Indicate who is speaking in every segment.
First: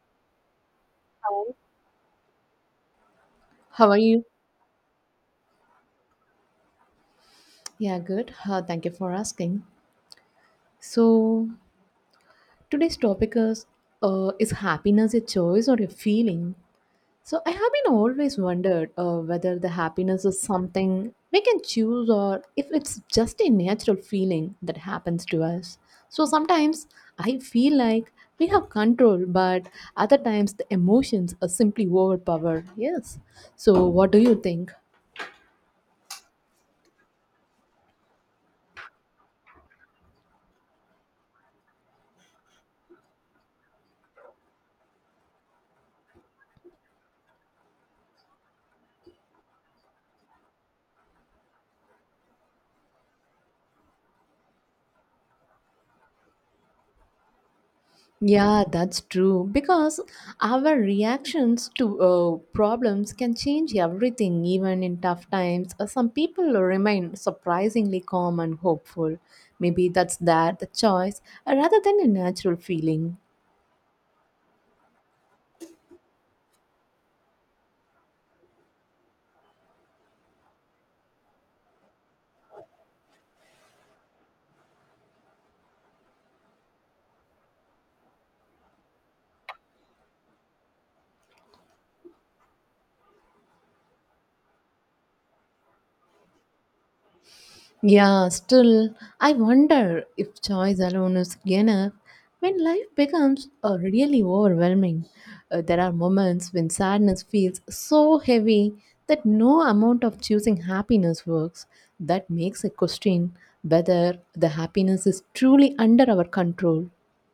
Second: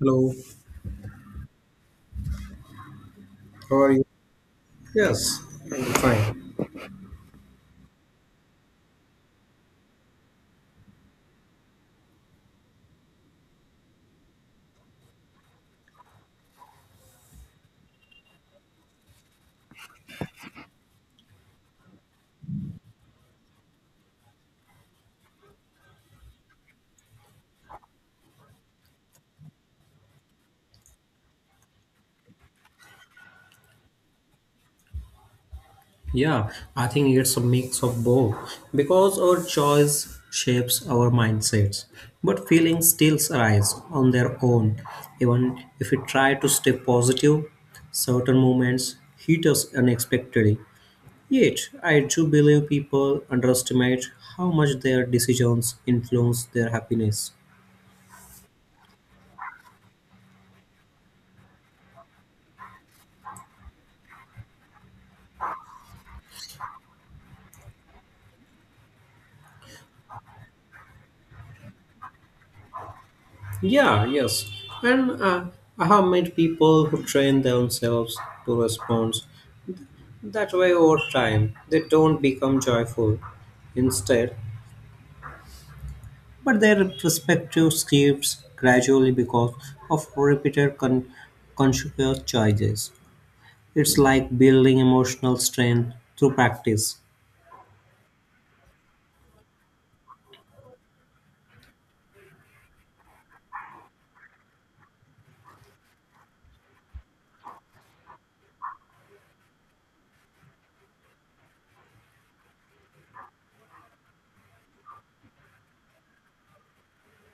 Speaker 1: Hello,
Speaker 2: Hello.
Speaker 1: how
Speaker 2: How
Speaker 1: are
Speaker 2: are
Speaker 1: you?
Speaker 2: you?
Speaker 1: Yes, I'm fine.
Speaker 2: Yeah, good. Thank you for asking. So today's topic is happiness a choice or a feeling? So I have been always wondered whether the happiness is something we can choose or if it's just a natural feeling that happens to us. So sometimes I feel like we have control, but other times the emotions are simply overpowered. Yes. So what do you think?
Speaker 1: Yeah, I think it's a mix of both because our choice shapes our mindsets, but feelings still arise on their own. Even if we try to stay positive, certain moments hit us unexpectedly. Yet, I do believe people underestimate how much their decisions influence their happiness.
Speaker 2: Yeah, that's true. Because our reactions to problems can change everything, even in tough times. Some people remain surprisingly calm and hopeful. Maybe that's that the choice, rather than a natural feeling.
Speaker 1: Yeah, yes. And I have met people who train themselves to respond that way over time. They don't become joyful instead, but their perspective shifts gradually because of conscious choices. It's like building emotional strength through practice.
Speaker 2: Yeah, still, I wonder if choice alone is enough when life becomes really overwhelming. There are moments when sadness feels so heavy that no amount of choosing happiness works. That makes a question whether the happiness is truly under our control.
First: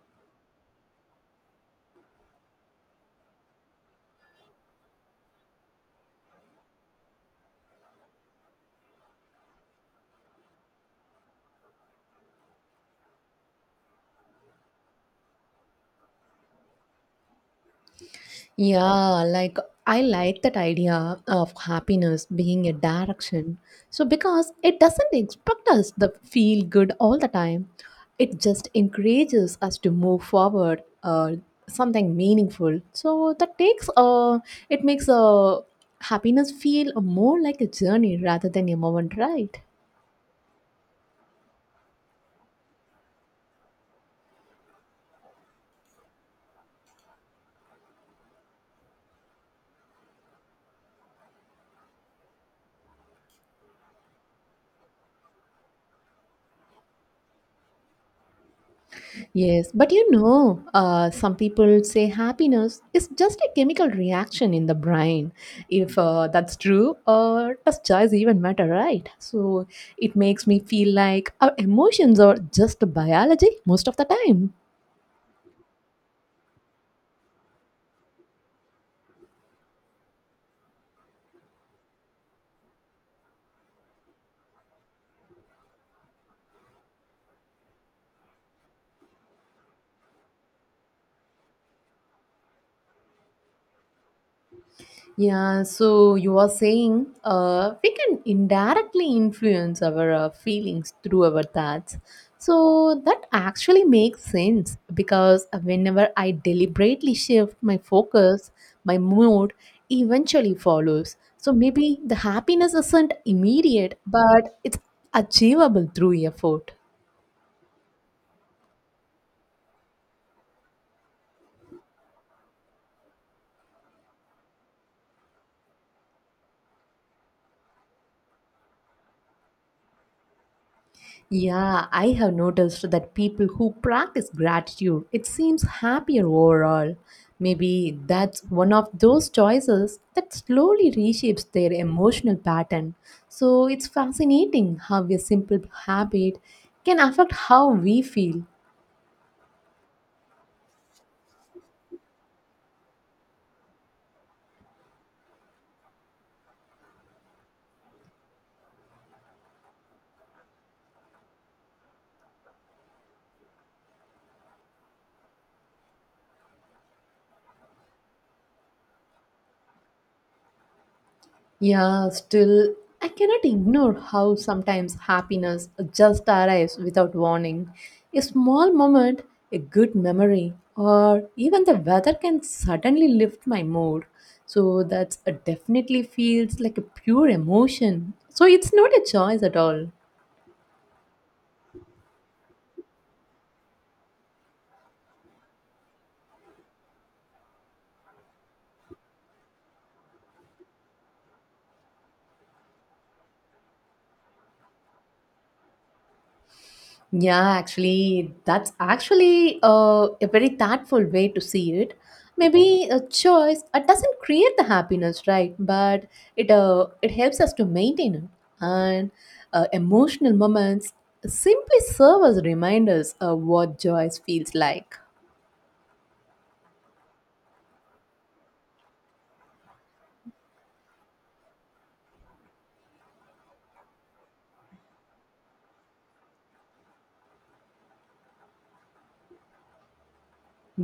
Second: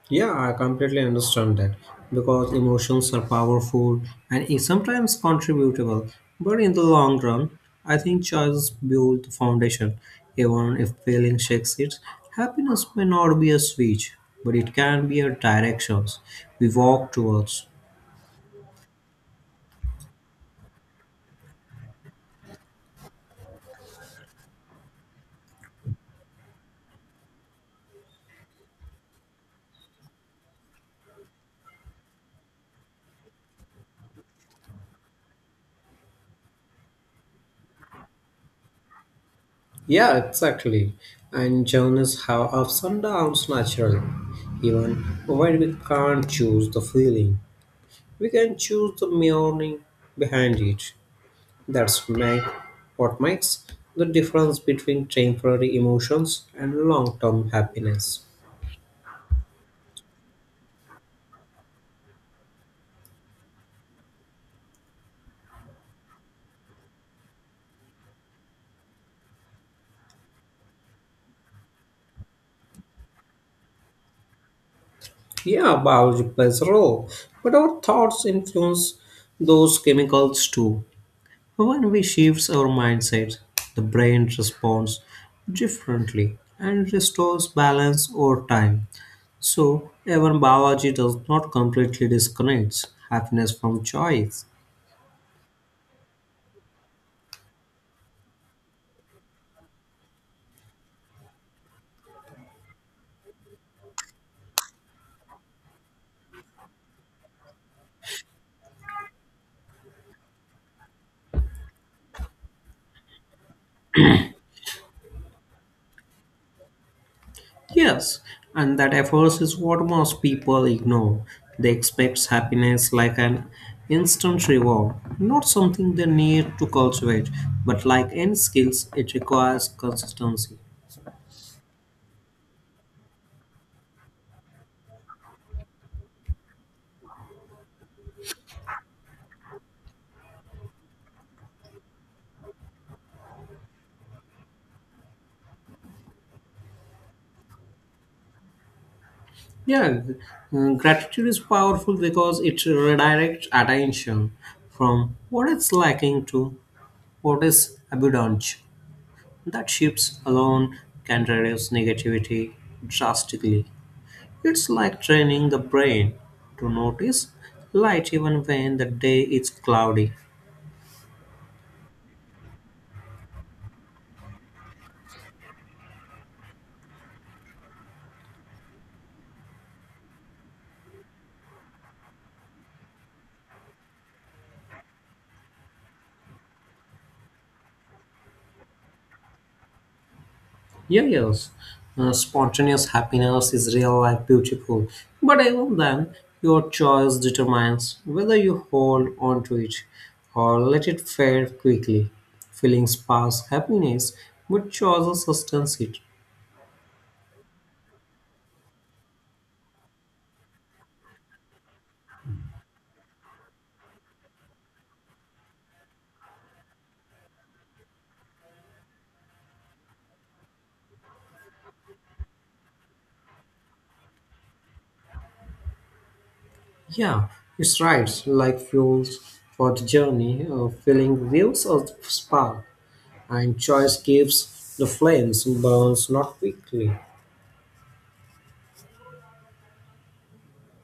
Speaker 1: Yeah, I completely understand that because emotions are powerful and sometimes contributable. But in the long run, I think choices build the foundation. Even if failing shakes it, happiness may not be a switch, but it can be a direction we walk towards.
Speaker 2: Yeah, like, I like that idea of happiness being a direction. So, because it doesn't expect us to feel good all the time, it just encourages us to move forward something meaningful. So, that takes it makes happiness feel more like a journey rather than a moment, right?
Speaker 1: Yeah, exactly. And journeys have ups and downs naturally. Even when we can't choose the feeling, we can choose the meaning behind it. That's my, what makes the difference between temporary emotions and long term happiness.
Speaker 2: Yes, but you know, some people say happiness is just a chemical reaction in the brain. If that's true, does choice even matter, right? So it makes me feel like our emotions are just biology most of the time.
Speaker 1: Yeah, biology plays a role, but our thoughts influence those chemicals too. When we shift our mindset, the brain responds differently and restores balance over time. So, even biology does not completely disconnect happiness from choice.
Speaker 2: Yeah, so you are saying we can indirectly influence our feelings through our thoughts. So that actually makes sense because whenever I deliberately shift my focus, my mood eventually follows. So maybe the happiness isn't immediate, but it's achievable through effort.
Speaker 1: Yes, and that effort is what most people ignore. They expect happiness like an instant reward, not something they need to cultivate, but like any skills, it requires consistency.
Speaker 2: Yeah, I have noticed that people who practice gratitude, it seems happier overall. Maybe that's one of those choices that slowly reshapes their emotional pattern. So it's fascinating how a simple habit can affect how we feel.
Speaker 1: Yeah, gratitude is powerful because it redirects attention from what is lacking to what is abundant. That shifts alone can reduce negativity drastically. It's like training the brain to notice light even when the day is cloudy.
Speaker 2: Yeah, still, I cannot ignore how sometimes happiness just arrives without warning. A small moment, a good memory, or even the weather can suddenly lift my mood. So that's definitely feels like a pure emotion. So it's not a choice at all.
Speaker 1: Yeah, yes, spontaneous happiness is real life beautiful, but even then, your choice determines whether you hold on to it or let it fade quickly. Feelings pass happiness, but choices sustains it.
Speaker 2: Yeah, actually, that's actually a very thoughtful way to see it. Maybe a choice doesn't create the happiness, right? But it helps us to maintain it, and emotional moments simply serve as reminders of what joy feels like.
Speaker 1: Yeah, it's right, like fuels for the journey, feeling gives us the spark and choice gives the flames burns not quickly.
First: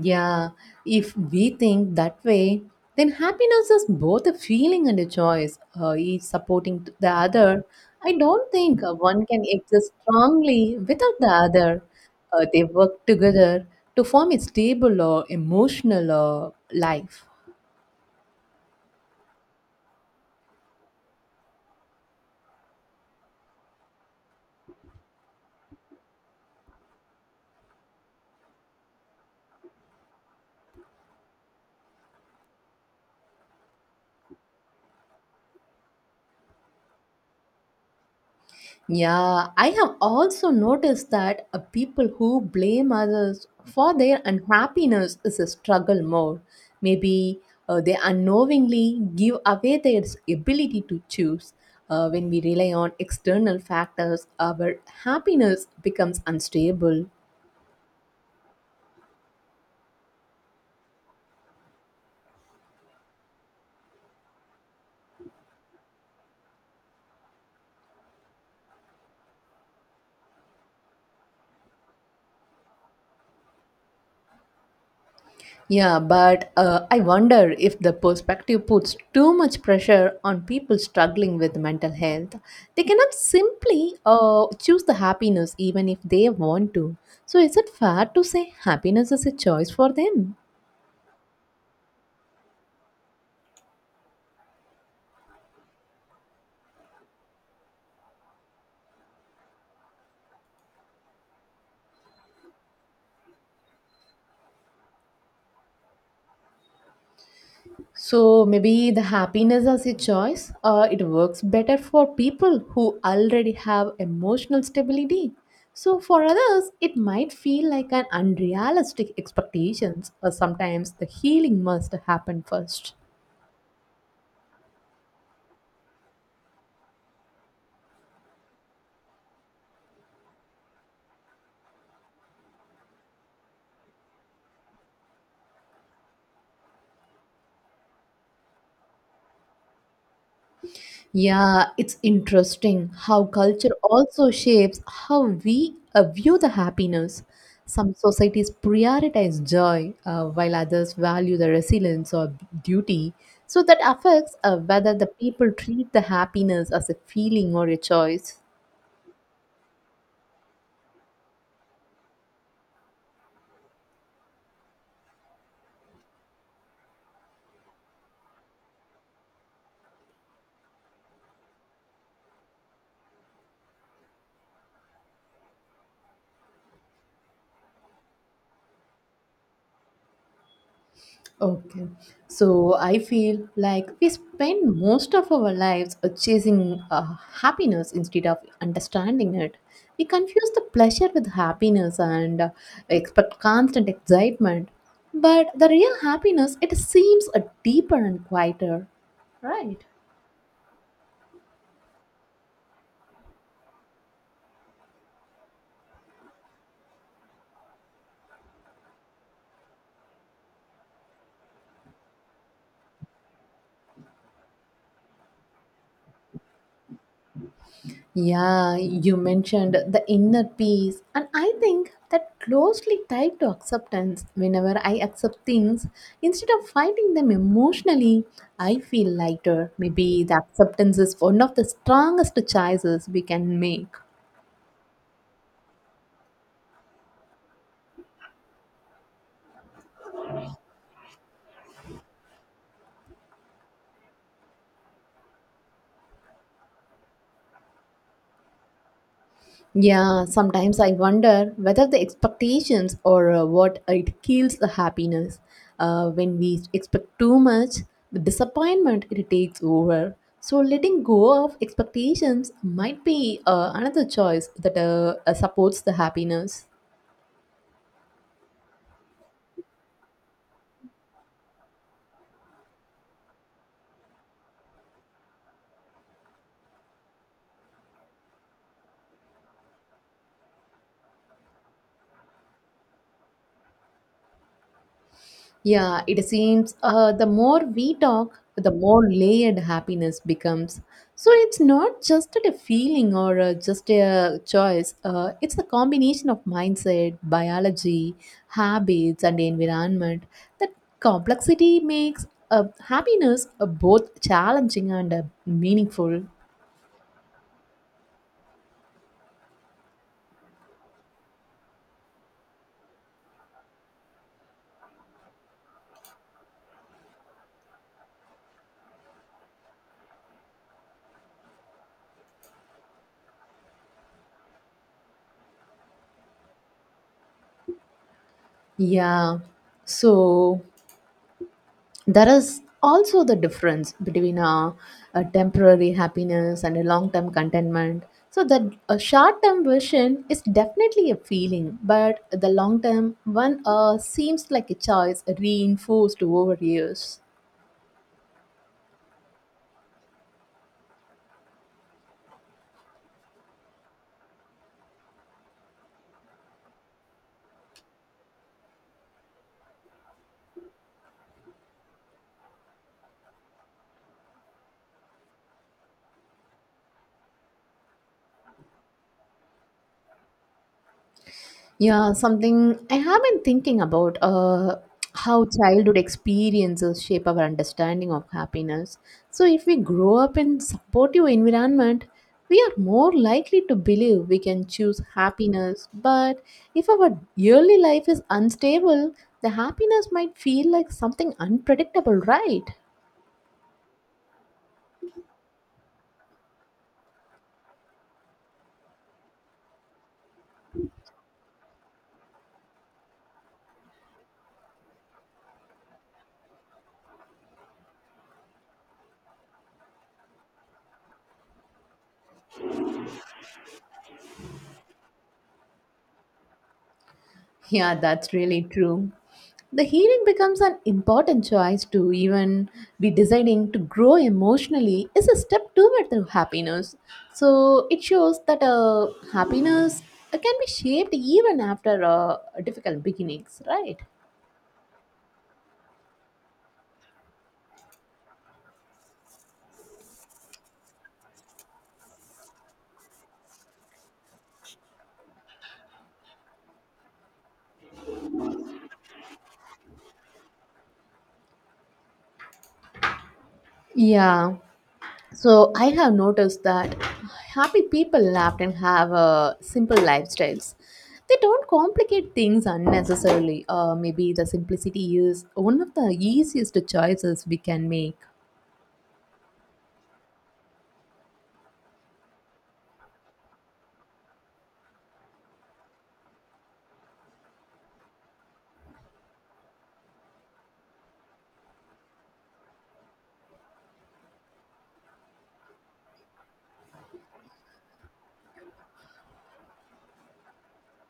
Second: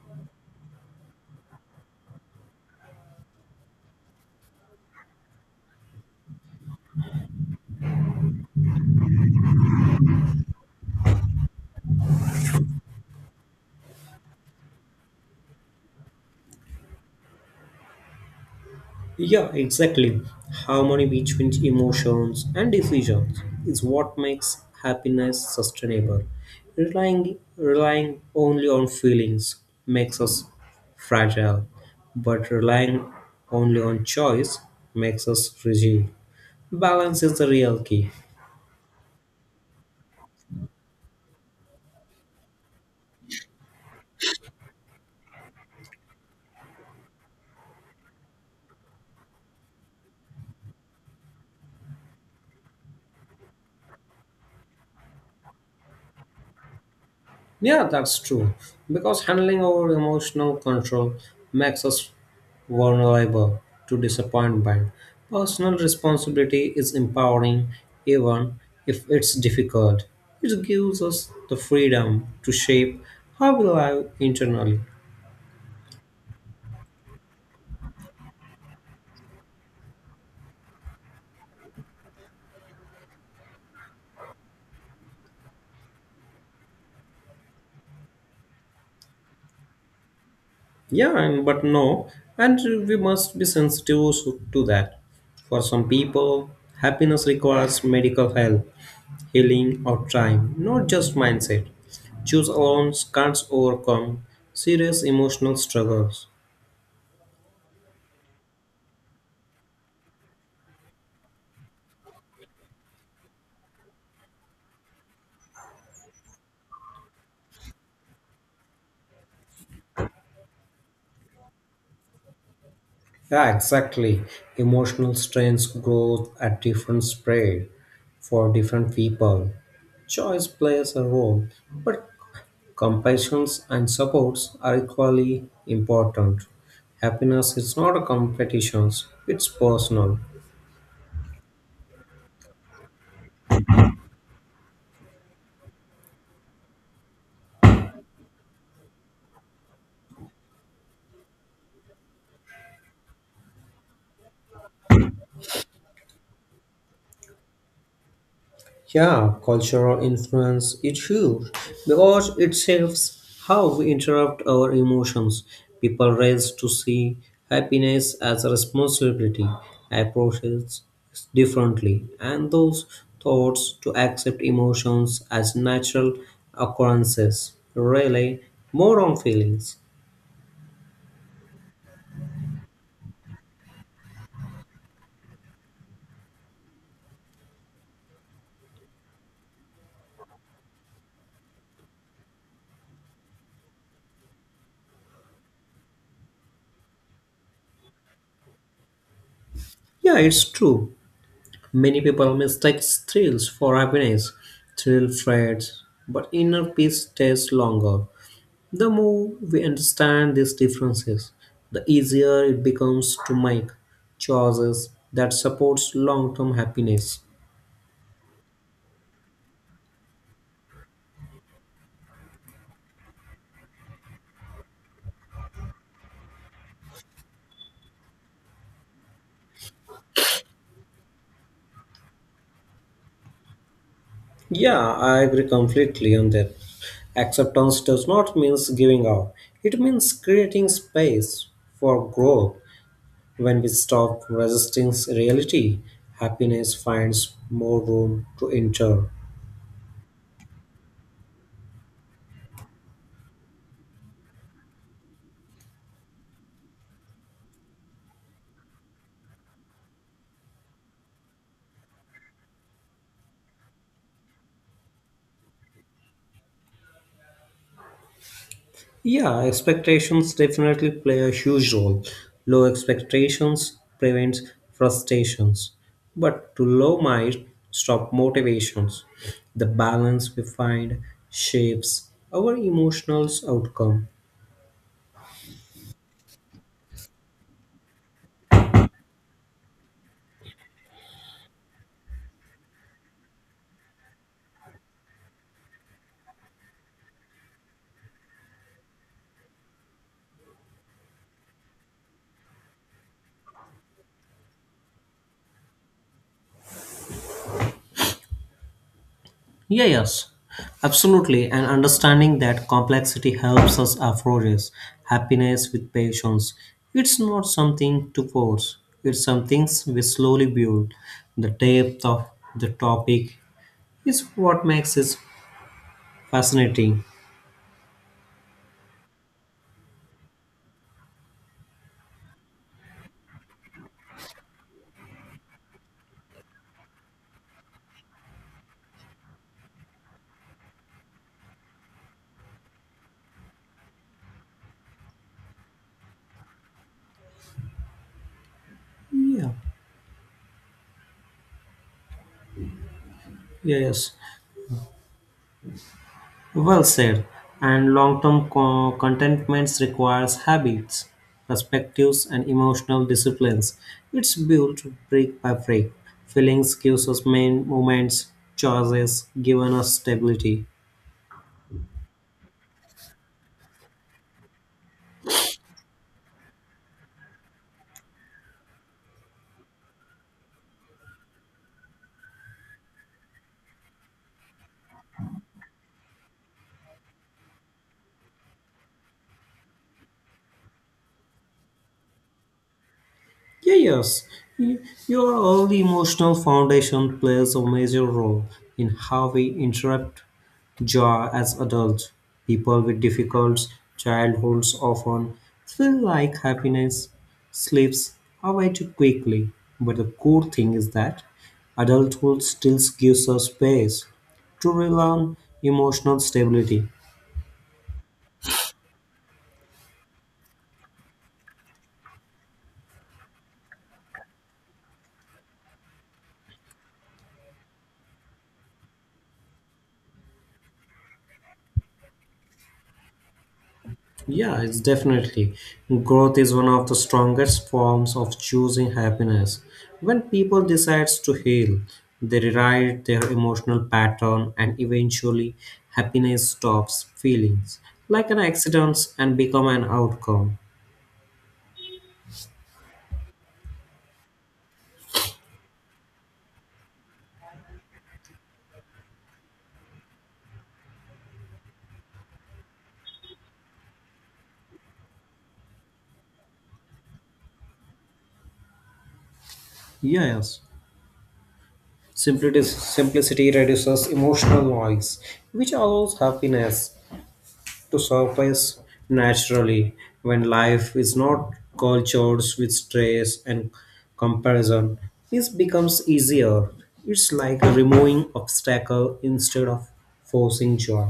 Speaker 2: Yeah, if we think that way, then happiness is both a feeling and a choice, each supporting the other. I don't think one can exist strongly without the other. They work together to form a stable or emotional life.
Speaker 1: Yeah, exactly. Harmony between emotions and decisions is what makes happiness sustainable. Relying only on feelings makes us fragile, but relying only on choice makes us fragile. Balance is the real key.
Speaker 2: Yeah, I have also noticed that people who blame others for their unhappiness is a struggle more. Maybe they unknowingly give away their ability to choose. When we rely on external factors, our happiness becomes unstable.
Speaker 1: Yeah, that's true. Because handling our emotional control makes us vulnerable to disappointment. Personal responsibility is empowering, even if it's difficult. It gives us the freedom to shape how we live internally.
Speaker 2: Yeah, but I wonder if the perspective puts too much pressure on people struggling with mental health. They cannot simply choose the happiness even if they want to. So, is it fair to say happiness is a choice for them?
Speaker 1: Yeah, and, but no, and we must be sensitive to that. For some people, happiness requires medical help. Healing, or time, not just mindset. Choose alone can't overcome serious emotional struggles.
Speaker 2: So maybe the happiness as a choice, it works better for people who already have emotional stability. So for others, it might feel like an unrealistic expectations, or sometimes the healing must happen first.
Speaker 1: Yeah, exactly. Emotional strains grow at different speed for different people. Choice plays a role, but compassions and supports are equally important. Happiness is not a competition, it's personal.
Speaker 2: Yeah, it's interesting how culture also shapes how we view the happiness. Some societies prioritize joy while others value the resilience or duty. So that affects whether the people treat the happiness as a feeling or a choice.
Speaker 1: Yeah, cultural influence is huge because it shapes how we interrupt our emotions. People raised to see happiness as a responsibility approach it differently, and those thoughts to accept emotions as natural occurrences rely more on feelings.
Speaker 2: Okay. So I feel like we spend most of our lives chasing happiness instead of understanding it. We confuse the pleasure with happiness and expect constant excitement. But the real happiness, it seems deeper and quieter, right?
Speaker 1: Yeah, it's true. Many people mistake thrills for happiness. Thrill fades, but inner peace stays longer. The more we understand these differences, the easier it becomes to make choices that supports long-term happiness.
Speaker 2: Yeah, you mentioned the inner peace, and I think that closely tied to acceptance. Whenever I accept things, instead of fighting them emotionally, I feel lighter. Maybe the acceptance is one of the strongest choices we can make.
Speaker 1: Yeah, I agree completely on that. Acceptance does not mean giving up. It means creating space for growth. When we stop resisting reality, happiness finds more room to enter.
Speaker 2: Yeah, sometimes I wonder whether the expectations or what it kills the happiness. When we expect too much, the disappointment it takes over. So letting go of expectations might be another choice that supports the happiness.
Speaker 1: Yeah, expectations definitely play a huge role. Low expectations prevents frustrations, but too low might stop motivations. The balance we find shapes our emotional outcome.
Speaker 2: Yeah, it seems the more we talk, the more layered happiness becomes. So it's not just a feeling or just a choice, it's a combination of mindset, biology, habits, and environment. That complexity makes happiness both challenging and meaningful.
Speaker 1: Yeah, yes, absolutely. And understanding that complexity helps us approach happiness with patience. It's not something to force. It's something we slowly build. The depth of the topic is what makes it fascinating.
Speaker 2: Yeah. So there is also the difference between a temporary happiness and a long-term contentment, so that a short-term vision is definitely a feeling, but the long-term one seems like a choice reinforced over years.
Speaker 1: Yeah, yeah, yes. Well said. And contentment requires habits, perspectives, and emotional disciplines. It's built brick by brick. Feelings gives us main moments, choices given us stability.
Speaker 2: Yeah, something I have been thinking about how childhood experiences shape our understanding of happiness. So, if we grow up in supportive environment, we are more likely to believe we can choose happiness. But if our early life is unstable, the happiness might feel like something unpredictable, right?
Speaker 1: Yeah, yes. Y- Your early emotional foundation plays a major role in how we interrupt joy as adults. People with difficult childhoods often feel like happiness slips away too quickly. But the cool thing is that adulthood still gives us space to rely on emotional stability.
Speaker 2: Yeah, that's really true. The healing becomes an important choice too, even be deciding to grow emotionally is a step toward the happiness. So it shows that happiness can be shaped even after difficult beginnings, right?
Speaker 1: Yeah, it's definitely. Growth is one of the strongest forms of choosing happiness. When people decides to heal, they rewrite their emotional pattern and eventually happiness stops feelings like an accident and become an outcome.
Speaker 2: Yeah. So I have noticed that happy people often have simple lifestyles. They don't complicate things unnecessarily. Maybe the simplicity is one of the easiest choices we can make.
Speaker 1: Yes. Simplicity reduces emotional noise, which allows happiness to surface naturally when life is not cultured with stress and comparison. This becomes easier. It's like removing obstacle instead of forcing joy.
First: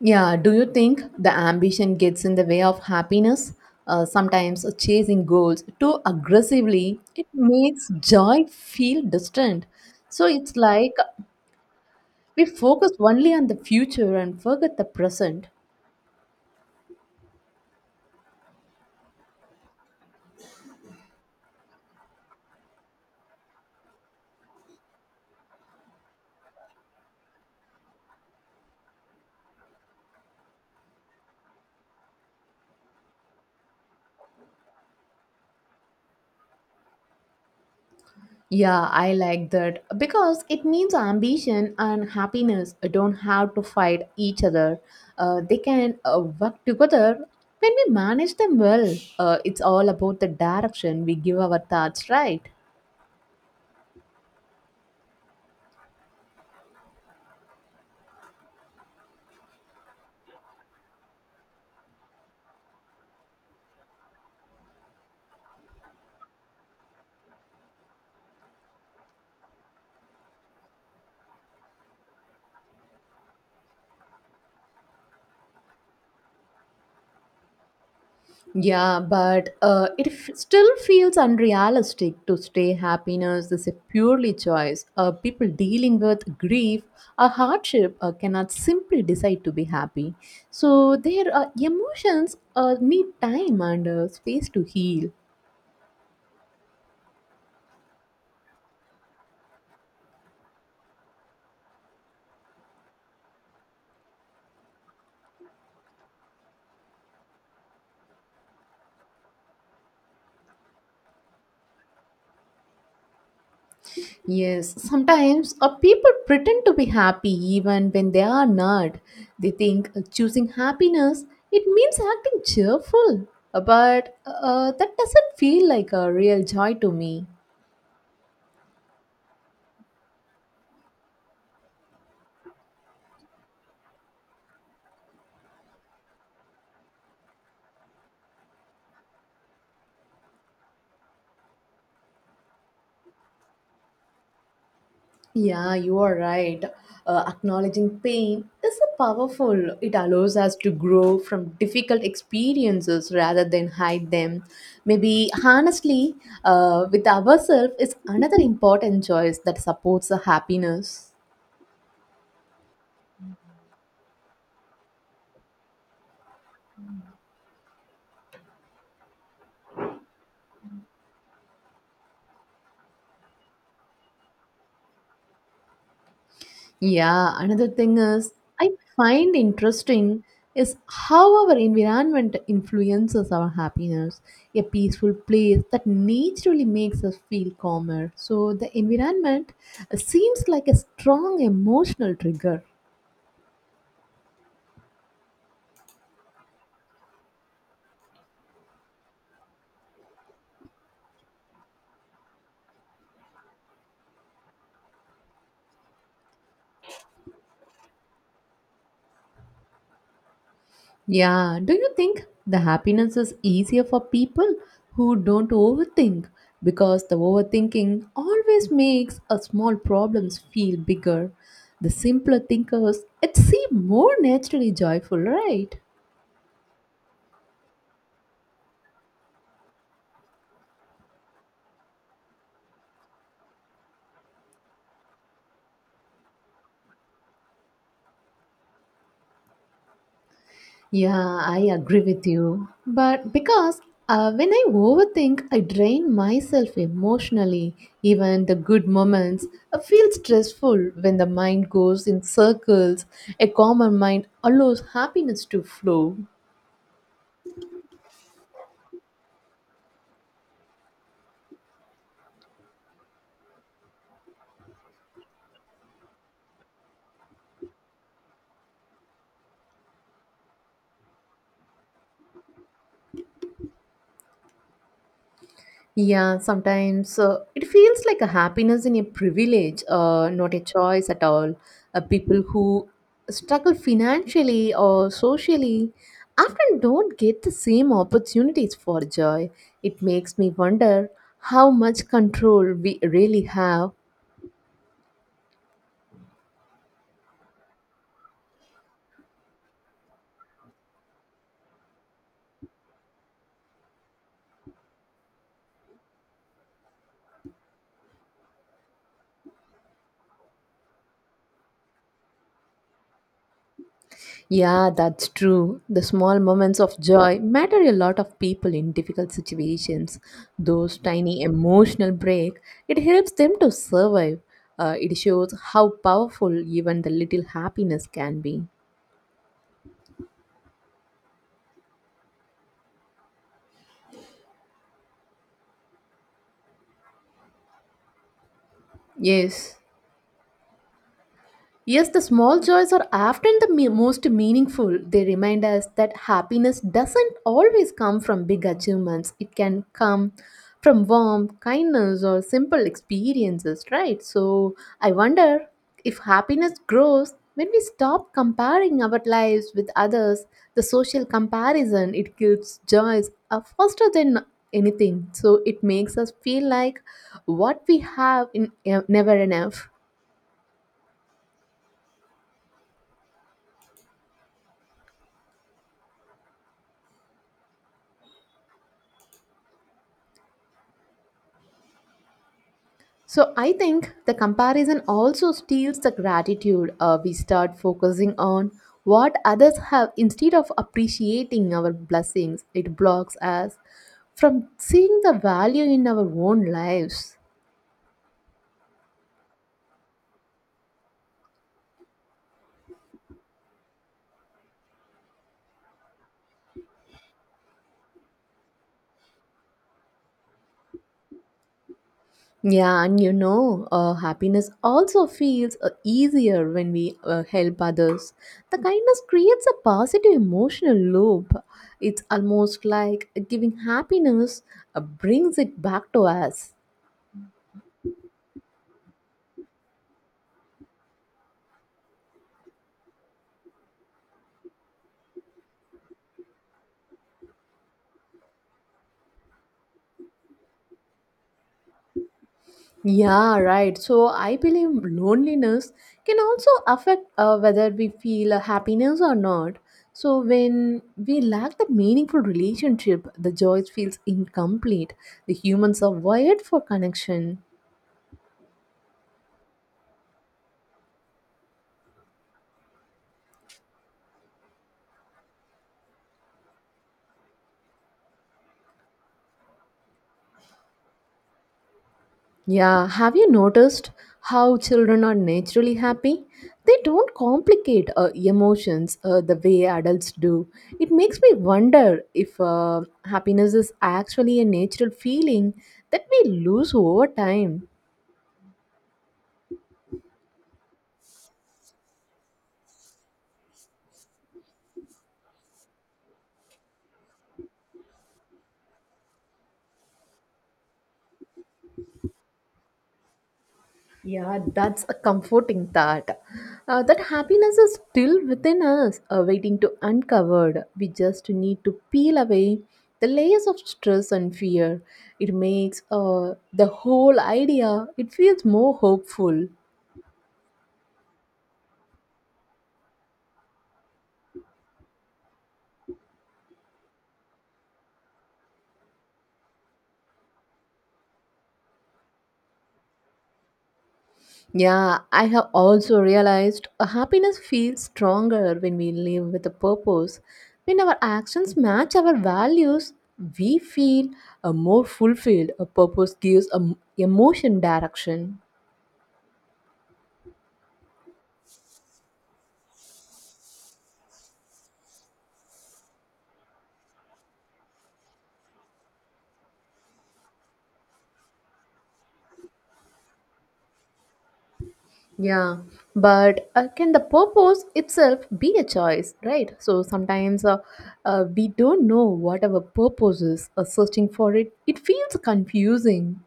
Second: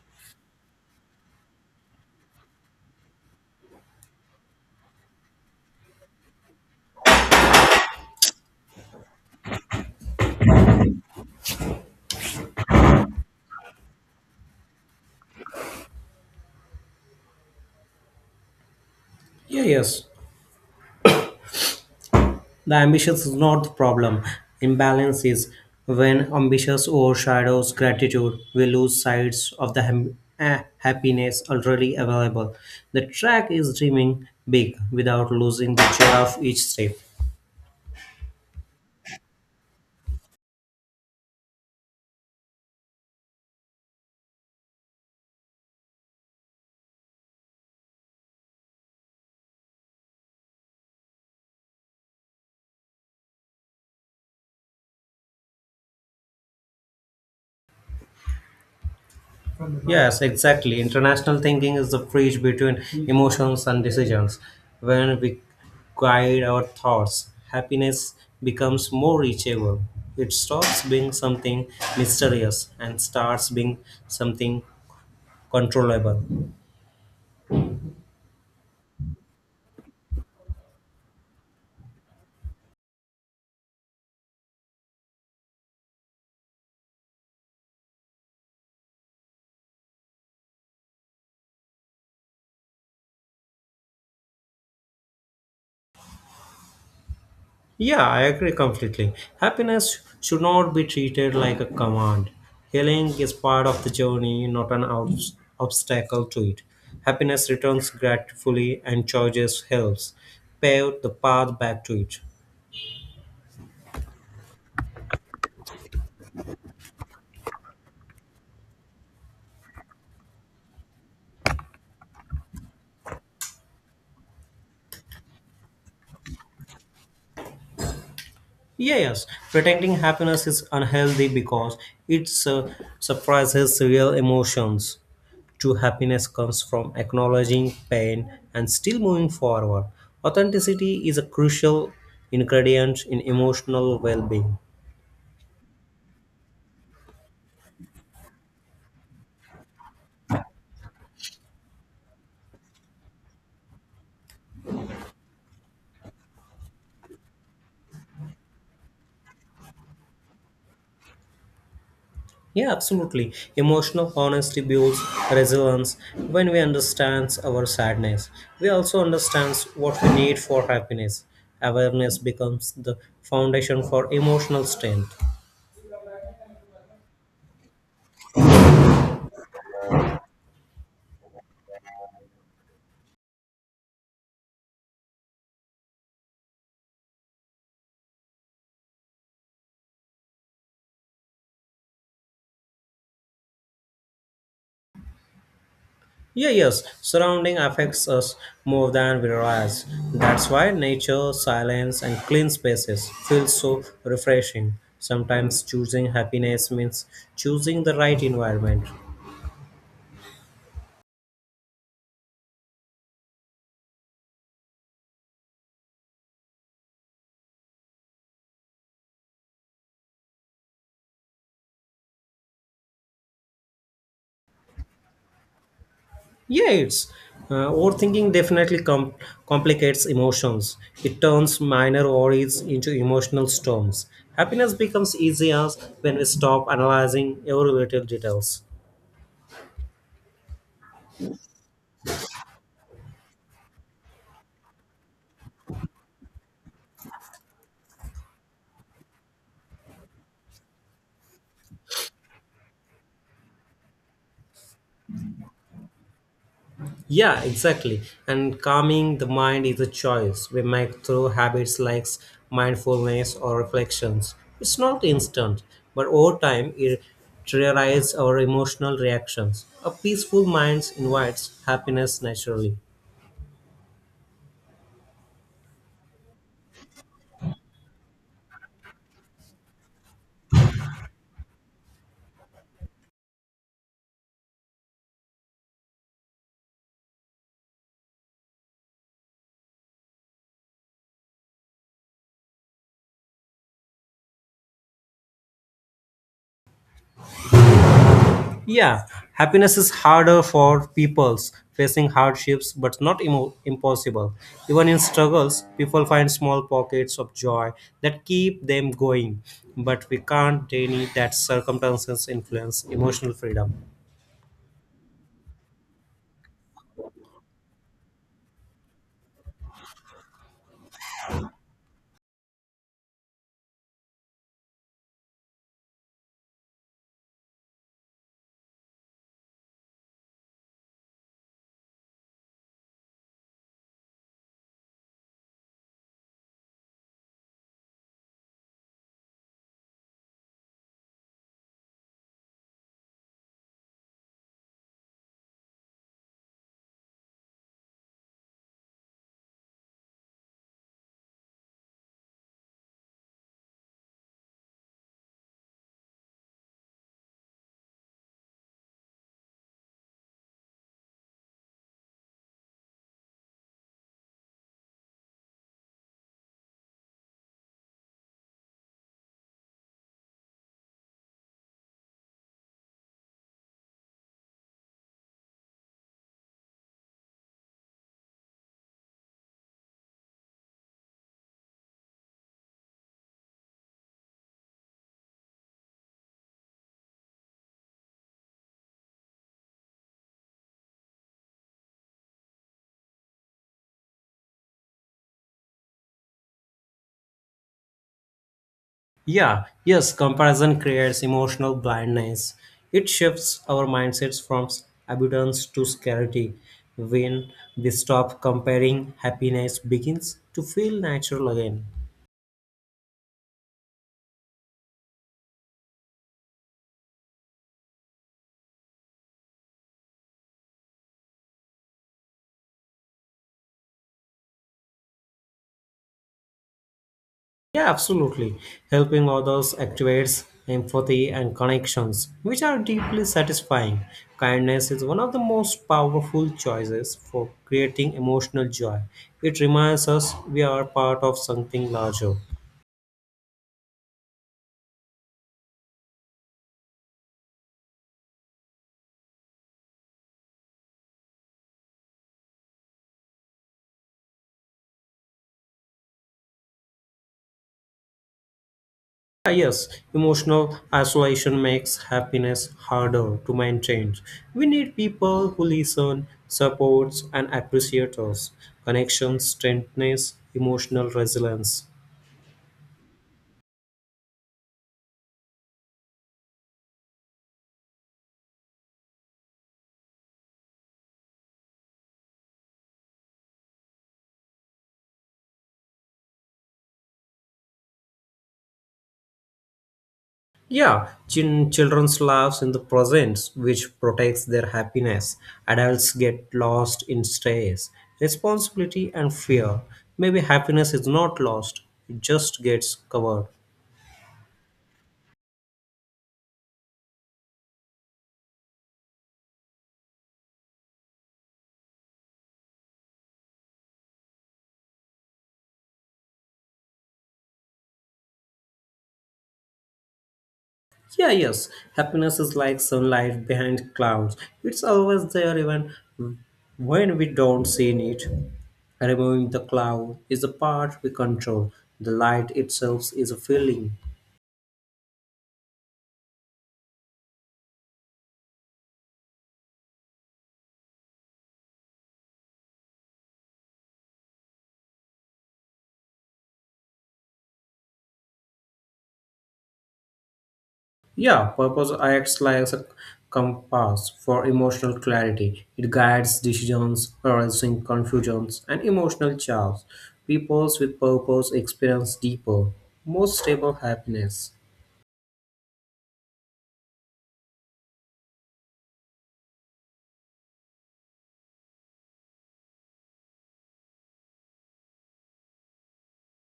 Speaker 2: Yeah, do you think the ambition gets in the way of happiness? Sometimes chasing goals too aggressively, it makes joy feel distant. So it's like we focus only on the future and forget the present.
Speaker 1: Yeah, yes. The ambition is not the problem. Imbalance is when ambitions overshadows gratitude, we lose sight of the happiness already available. The track is dreaming big without losing the joy of each step.
Speaker 2: Yeah, I like that because it means ambition and happiness don't have to fight each other. They can work together when we manage them well. It's all about the direction we give our thoughts, right?
Speaker 1: Yes, exactly. International thinking is the bridge between emotions and decisions. When we guide our thoughts, happiness becomes more reachable. It stops being something mysterious and starts being something controllable.
Speaker 2: Yeah, but still feels unrealistic to say happiness is a purely choice. People dealing with grief or hardship cannot simply decide to be happy. So their emotions need time and space to heal.
Speaker 1: Yeah, I agree completely. Happiness should not be treated like a command. Healing is part of the journey, not an obstacle to it. Happiness returns gratefully and choices helps pave the path back to it.
Speaker 2: Yes, sometimes people pretend to be happy even when they are not. They think choosing happiness it means acting cheerful, but that doesn't feel like a real joy to me.
Speaker 1: Yeah, yes, pretending happiness is unhealthy because it suppresses real emotions. True happiness comes from acknowledging pain and still moving forward. Authenticity is a crucial ingredient in emotional well being.
Speaker 2: Yeah, you are right. Acknowledging pain is a powerful. It allows us to grow from difficult experiences rather than hide them. Maybe honestly, with ourselves is another important choice that supports the happiness.
Speaker 1: Yeah, absolutely. Emotional honesty builds resilience when we understand our sadness. We also understand what we need for happiness. Awareness becomes the foundation for emotional strength.
Speaker 2: Yeah, another thing is I find interesting is how our environment influences our happiness. A peaceful place that naturally makes us feel calmer. So the environment seems like a strong emotional trigger.
Speaker 1: Yeah, yes, surrounding affects us more than we realize. That's why nature, silence, and clean spaces feel so refreshing. Sometimes choosing happiness means choosing the right environment.
Speaker 2: Yeah, do you think the happiness is easier for people who don't overthink? Because the overthinking always makes a small problems feel bigger. The simpler thinkers, it seem more naturally joyful, right?
Speaker 1: Yeah, it's overthinking complicates emotions. It turns minor worries into emotional storms. Happiness becomes easier when we stop analyzing every little details.
Speaker 2: Yeah, I agree with you. But because when I overthink, I drain myself emotionally. Even the good moments I feel stressful when the mind goes in circles. A calmer mind allows happiness to flow.
Speaker 1: Yeah, exactly. And calming the mind is a choice we make through habits like mindfulness or reflections. It's not instant, but over time it triggers our emotional reactions. A peaceful mind invites happiness naturally.
Speaker 2: Yeah, sometimes it feels like a happiness in a privilege, not a choice at all. People who struggle financially or socially often don't get the same opportunities for joy. It makes me wonder how much control we really have.
Speaker 1: Yeah, happiness is harder for peoples facing hardships, but not imo- impossible. Even in struggles, people find small pockets of joy that keep them going. But we can't deny that circumstances influence emotional freedom.
Speaker 2: Yeah, that's true. The small moments of joy matter a lot of people in difficult situations. Those tiny emotional break, it helps them to survive. It shows how powerful even the little happiness can be. Yes. Yes, the small joys are often the most meaningful. They remind us that happiness doesn't always come from big achievements. It can come from warmth, kindness, or simple experiences, right? So, I wonder if happiness grows when we stop comparing our lives with others. The social comparison it kills joys are faster than anything. So, it makes us feel like what we have in never enough. So I think the comparison also steals the gratitude. We start focusing on what others have instead of appreciating our blessings. It blocks us from seeing the value in our own lives.
Speaker 1: Yeah, yes, comparison creates emotional blindness. It shifts our mindsets from abundance to scarcity. When we stop comparing, happiness begins to feel natural again.
Speaker 2: Yeah, and you know, happiness also feels easier when we help others. The kindness creates a positive emotional loop. It's almost like giving happiness brings it back to us.
Speaker 1: Yeah, absolutely. Helping others activates empathy and connections, which are deeply satisfying. Kindness is one of the most powerful choices for creating emotional joy. It reminds us we are part of something larger.
Speaker 2: Yeah, right. So I believe loneliness can also affect whether we feel happiness or not. So when we lack the meaningful relationship, the joy feels incomplete. The humans are wired for connection.
Speaker 1: Ah, yes, emotional isolation makes happiness harder to maintain. We need people who listen, supports, and appreciate us. Connections strengthens emotional resilience.
Speaker 2: Yeah, have you noticed how children are naturally happy? They don't complicate emotions the way adults do. It makes me wonder if happiness is actually a natural feeling that we lose over time.
Speaker 1: Yeah, children's lives in the present, which protects their happiness. Adults get lost in stress, responsibility, and fear. Maybe happiness is not lost, it just gets covered.
Speaker 2: Yeah, that's a comforting thought. That happiness is still within us, waiting to uncovered. We just need to peel away the layers of stress and fear. It makes the whole idea. It feels more hopeful.
Speaker 1: Yeah, yes, happiness is like sunlight behind clouds. It's always there even when we don't see it. Removing the cloud is a part we control. The light itself is a feeling.
Speaker 2: Yeah, I have also realized happiness feels stronger when we live with a purpose. When our actions match our values, we feel more fulfilled. A purpose gives a emotion direction.
Speaker 1: Yeah, purpose acts like a compass for emotional clarity. It guides decisions, balancing confusions, and emotional chaos. Peoples with purpose experience deeper, more stable happiness.
Speaker 2: Yeah, but can the purpose itself be a choice, right? So sometimes we don't know what our purpose is, searching for it, it feels confusing.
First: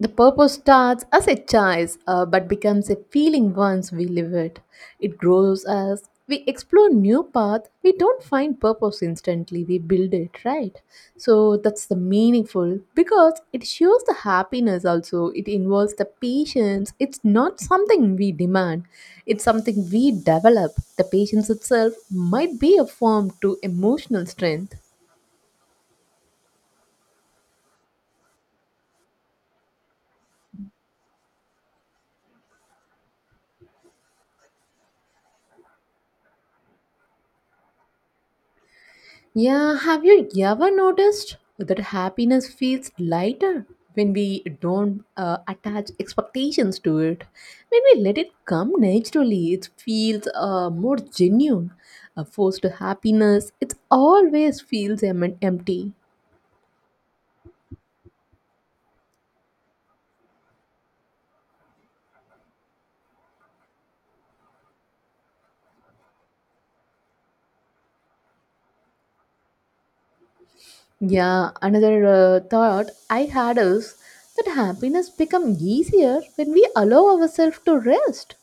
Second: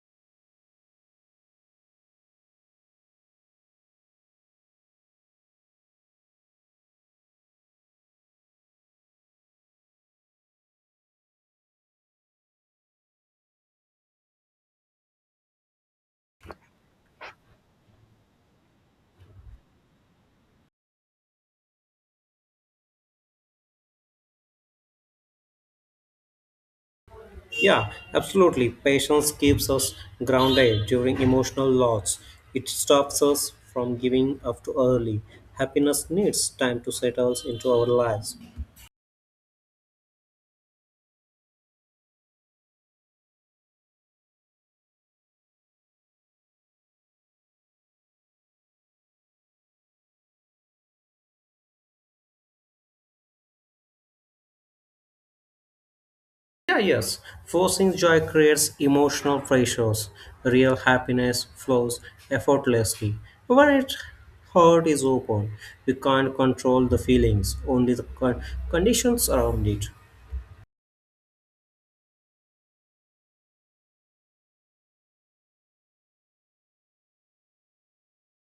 Speaker 2: The purpose starts as a choice but becomes a feeling once we live it. It grows as we explore new paths. We don't find purpose instantly, we build it, right? So that's the meaningful because it shows the happiness also. It involves the patience. It's not something we demand, it's something we develop. The patience itself might be a form to emotional strength.
Speaker 1: Yeah, absolutely. Patience keeps us grounded during emotional loss. It stops us from giving up too early. Happiness needs time to settle into our lives.
Speaker 2: Yeah, have you ever noticed that happiness feels lighter when we don't attach expectations to it? When we let it come naturally, it feels more genuine. A forced happiness, it always feels empty.
Speaker 1: Yeah, yes. Forcing joy creates emotional pressures. Real happiness flows effortlessly. When its heart is open, we can't control the feelings, only the conditions around it.
Speaker 2: Yeah, another thought I had is that happiness becomes easier when we allow ourselves to rest.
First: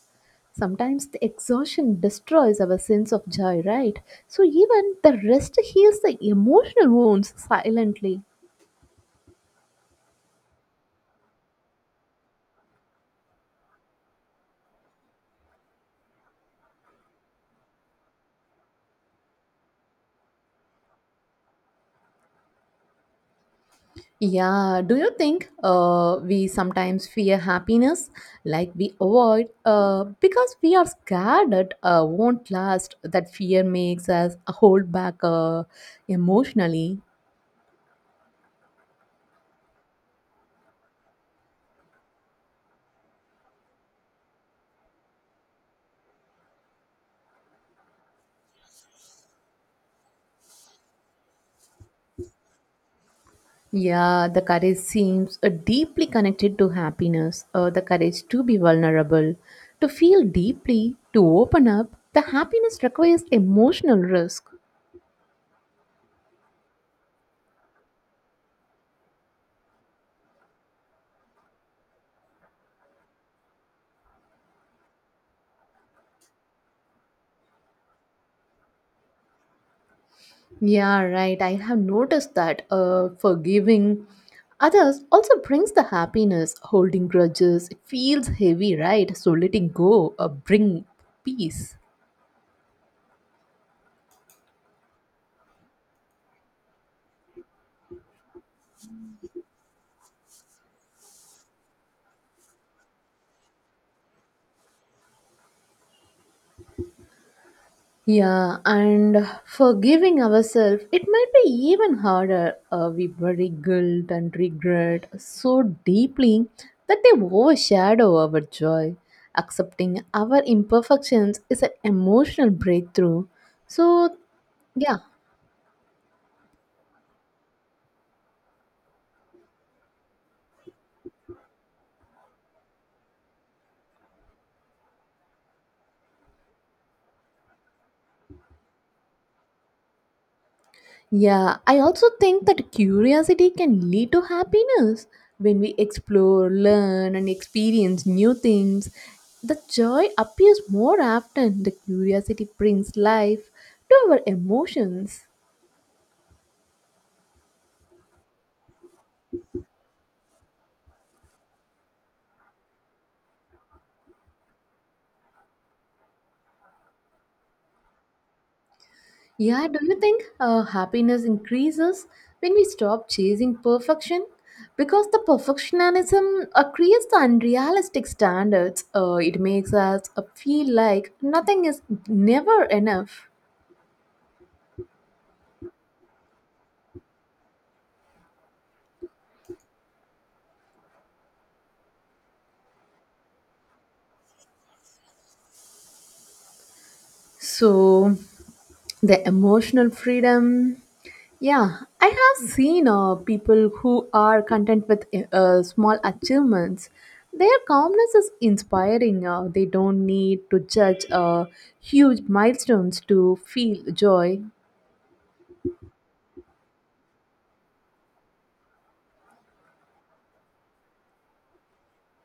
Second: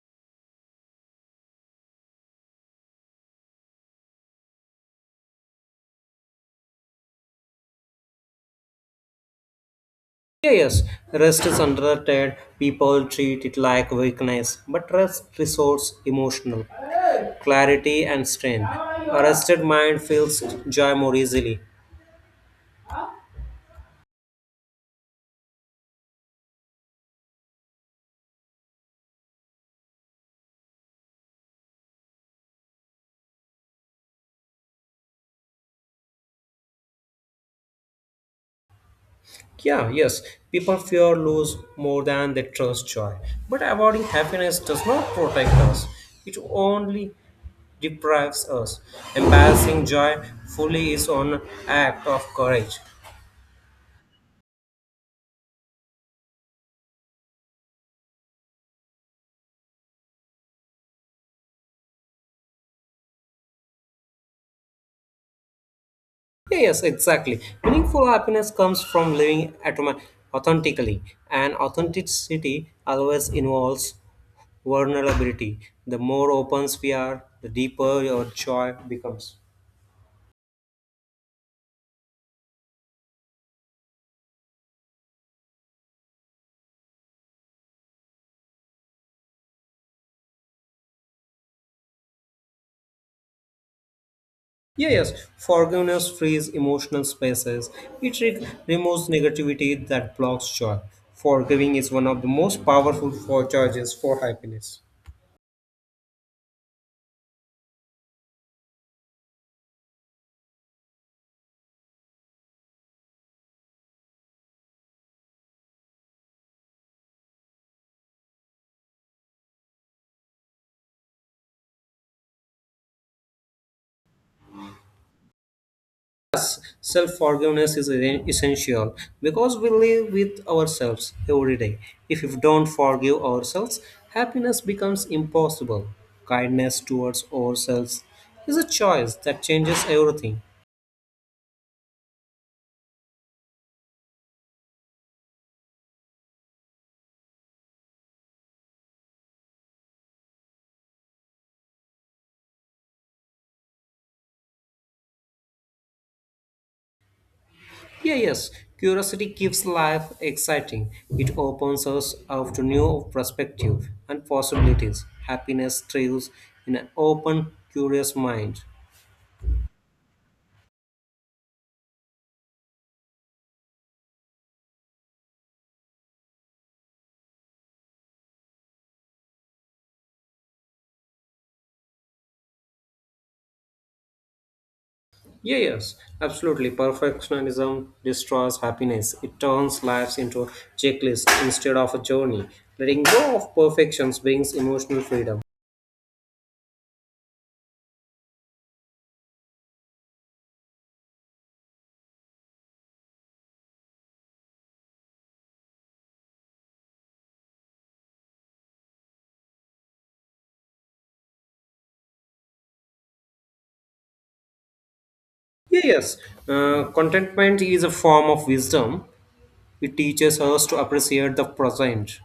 Speaker 2: Sometimes the exhaustion destroys our sense of joy, right? So even the rest heals the emotional wounds silently.
Speaker 1: Yeah, yes. Rest is underrated. People treat it like weakness, but rest restores emotional clarity and strength. A rested mind feels joy more easily.
Speaker 2: Yeah, do you think we sometimes fear happiness like we avoid because we are scared that won't last? That fear makes us hold back emotionally.
Speaker 1: Yeah, yes, people fear lose more than they trust joy. But avoiding happiness does not protect us, it only deprives us. Embracing joy fully is an act of courage.
Speaker 2: Yeah, the courage seems deeply connected to happiness, the courage to be vulnerable, to feel deeply, to open up. The happiness requires emotional risk.
Speaker 1: Yeah, yes, exactly. Meaningful happiness comes from living authentically, and authenticity always involves vulnerability. The more open we are, the deeper your joy becomes.
Speaker 2: Yeah, right. I have noticed that forgiving others also brings the happiness. Holding grudges, it feels heavy, right? So letting go bring peace.
Speaker 1: Yeah, yes, forgiveness frees emotional spaces. It removes negativity that blocks joy. Forgiving is one of the most powerful for charges for happiness.
Speaker 2: Yeah, and forgiving ourselves, it might be even harder. We bury guilt and regret so deeply that they overshadow our joy. Accepting our imperfections is an emotional breakthrough. So, yeah.
Speaker 1: Self forgiveness is essential because we live with ourselves every day. If we don't forgive ourselves, happiness becomes impossible. Kindness towards ourselves is a choice that changes everything.
Speaker 2: Yeah, I also think that curiosity can lead to happiness. When we explore, learn, and experience new things, the joy appears more often. The curiosity brings life to our emotions.
Speaker 1: Yeah, yes. Curiosity keeps life exciting. It opens us up to new perspective and possibilities. Happiness thrives in an open, curious mind.
Speaker 2: Yeah, do you think happiness increases when we stop chasing perfection? Because the perfectionism creates the unrealistic standards. It makes us feel like nothing is never enough.
Speaker 1: Yeah, yes, absolutely. Perfectionism destroys happiness. It turns lives into a checklist instead of a journey. Letting go of perfections brings emotional freedom.
Speaker 2: So, the emotional freedom, yeah, I have seen people who are content with small achievements, their calmness is inspiring, they don't need to judge huge milestones to feel joy.
Speaker 1: Yeah, yes, contentment is a form of wisdom. It teaches us to appreciate the present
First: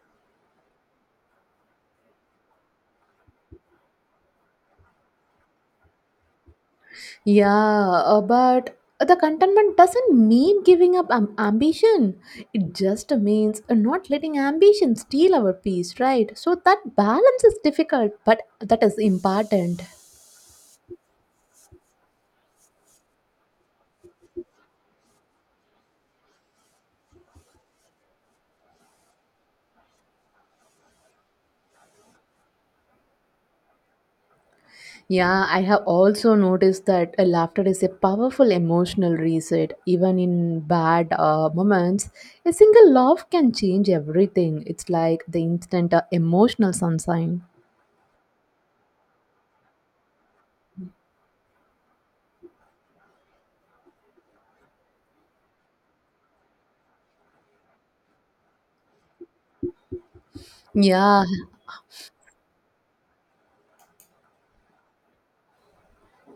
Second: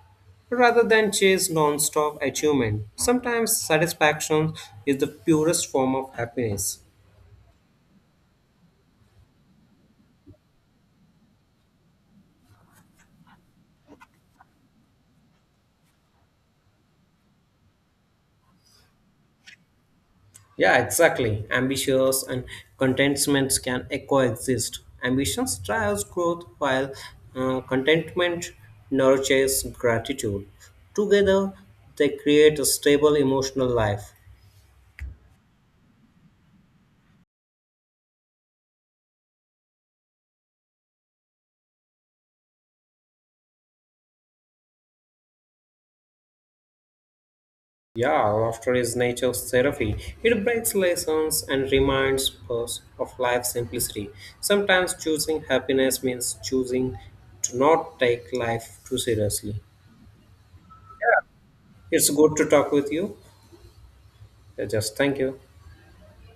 Speaker 1: rather than chase non-stop achievement. Sometimes satisfaction is the purest form of happiness.
Speaker 2: Yeah, but the contentment doesn't mean giving up ambition, it just means not letting ambition steal our peace, right? So that balance is difficult, but that is important.
Speaker 1: Yeah, exactly. Ambitions and contentments can coexist. Ambition drives growth while contentment nurtures gratitude. Together, they create a stable emotional life.
Speaker 2: Yeah, I have also noticed that laughter is a powerful emotional reset. Even in bad moments, a single laugh can change everything. It's like the instant emotional sunshine.
Speaker 1: Yeah, laughter is nature's therapy. It breaks lessons and reminds us of life's simplicity. Sometimes choosing happiness means choosing to not take life too seriously.
Speaker 2: Yeah,
Speaker 1: It's good to talk with you. Yeah, just thank you.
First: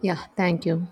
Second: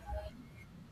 Speaker 2: yeah, thank you.